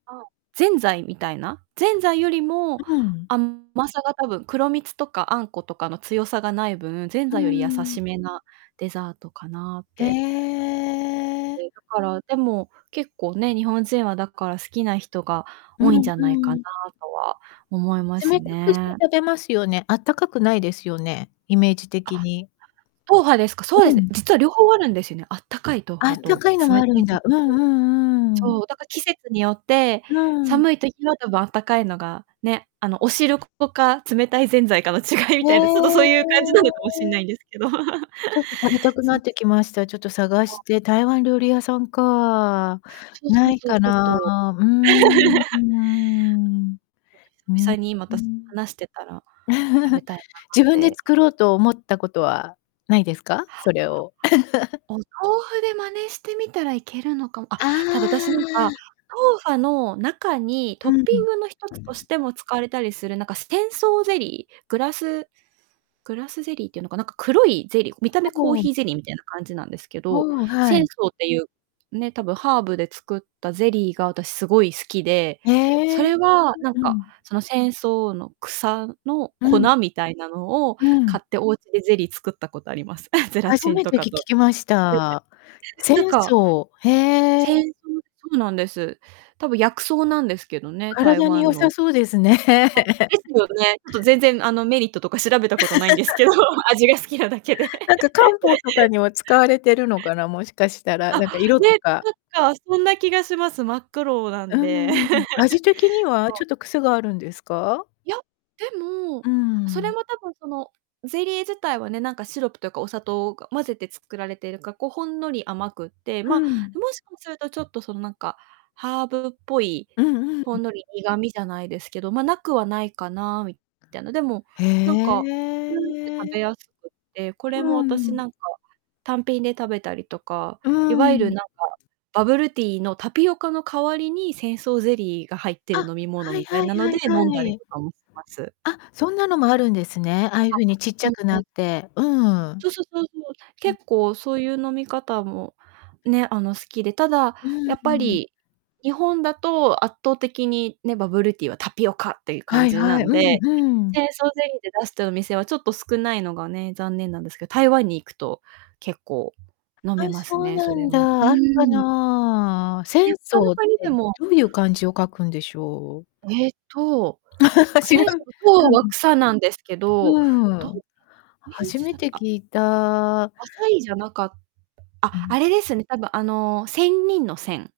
あ、ぜんざいみたいな。ぜんざいよりも、うん。甘さがたぶん黒蜜とかあんことかの強さがない分、ぜんうざいより優ーん。しめなデザートかなっへてえ。え、だから、でも結構ね、日本人はだから好きな人がう多いんじんゃないかうなん。とは思います冷たくしてね。食べますよね。あったかくないですよね？イメージあ、的は、に。トウファですか？そううですね、ん。実は両方あるんですよね。あったかいトウフあっァたとかいのも冷あるたいんトウだ。うフんァうと。ん、うーん。そう、だか、季節によってうーん。寒い時は多分あったかいのがね、あの、お汁粉か冷たいぜんざいかの違いへみたいな、ちょっとそういう感じなのかもしんなえ。いんですけど。ちょっと食べたくそなう。ってきました。ちょっと探そう。して。台湾料理屋さんか。そうそなういそう、かちょっな。とうーんうー んそうです。うーぴん。さにまた、し話してたら、食べ たいな自っ分でて。作ろうと思ったことはないですか？それを。お豆腐で真似してみたらいけるのかも。あっ、あただ私なんか、あ。トウファの中にうトッんうピん。ングの一つとしても使われたりする、なんか、すテンソーゼリー、グラスグラスゼリーっていうのか、なんか黒いゼリー、見たほ目コーぼヒーゼリーみたいな感じなんですけど、うーん、は仙い。草っていう、ね、多分ハーブで作ったゼリーが私すごい好きで、そええ、れは、なんうんうか、ん。その仙草の草のう粉ん。みたいなのをう買ん。ってお家でゼリー作ったことあります。ゼラ初チンめとてかき聞と。きまし [unintelligible] た。仙なんか草、へえ。仙草、そうなんです。たぶん薬草なんですけどね、台体に良湾さの。そうですね。あ、ですよね。ちょっと全然、あの、メリットとか調べたことないんですけど、味が好きなだけで。なんか、漢方 とかには使われてるのかな、もしかしたら。あ、なんか、色とね、か。なんか、そんな気がします。真っ黒なうんーで。ん。味的に はそちう。ょっと癖があるんですか？いや、でうも、ーそれん。も多分そのゼリー自体はね、なんか、シロップというかお砂糖が混ぜて作られているか、こう、ほんのり甘くって、うま、もん。しかすると、ちょっと、その、なんかハーブっぽい、うんうほん。んのり苦みじゃないですけど、ま、無くはないかな、みたいな。でも、へなんか、うんって、食え。べやすくって、こうれもー私、ん。なんか、単品で食べたりとか、うーいわゆる、ん。なんか、バブルティーのタピオカの代わりに仙草ゼリーが入ってあ、る飲み物はいみたいはいなのはでい飲んはだりい。とかもます。あ、そんなのもあるんですね。ああいうふあ、うにちっちうゃんくうなん。って。うーん。そそ、そうそう。うん。結構そういう飲み方もね、あの、好きで、ただ、うんやっうぱん。り、日本だと圧倒的にね、バブルティーはタピオカっていうは感いじはない、んうで、んうん。仙草ゼリーで出してるお店はちょっと少ないのがね、残念なんですけど、台湾に行くと結構飲あ、めますそうね、そなれんも。だ、うあるかーん。な。で、仙他の草っ国にでて、もどういう漢字を書くんでしょう？えっと、く知仙らん、草、うんそうはうん。草なんですけど、うどう、ーん。え、いう初字めだってたあ聞いた。浅いじゃなかあ、うあん。れですね、多分、あの、仙人の仙。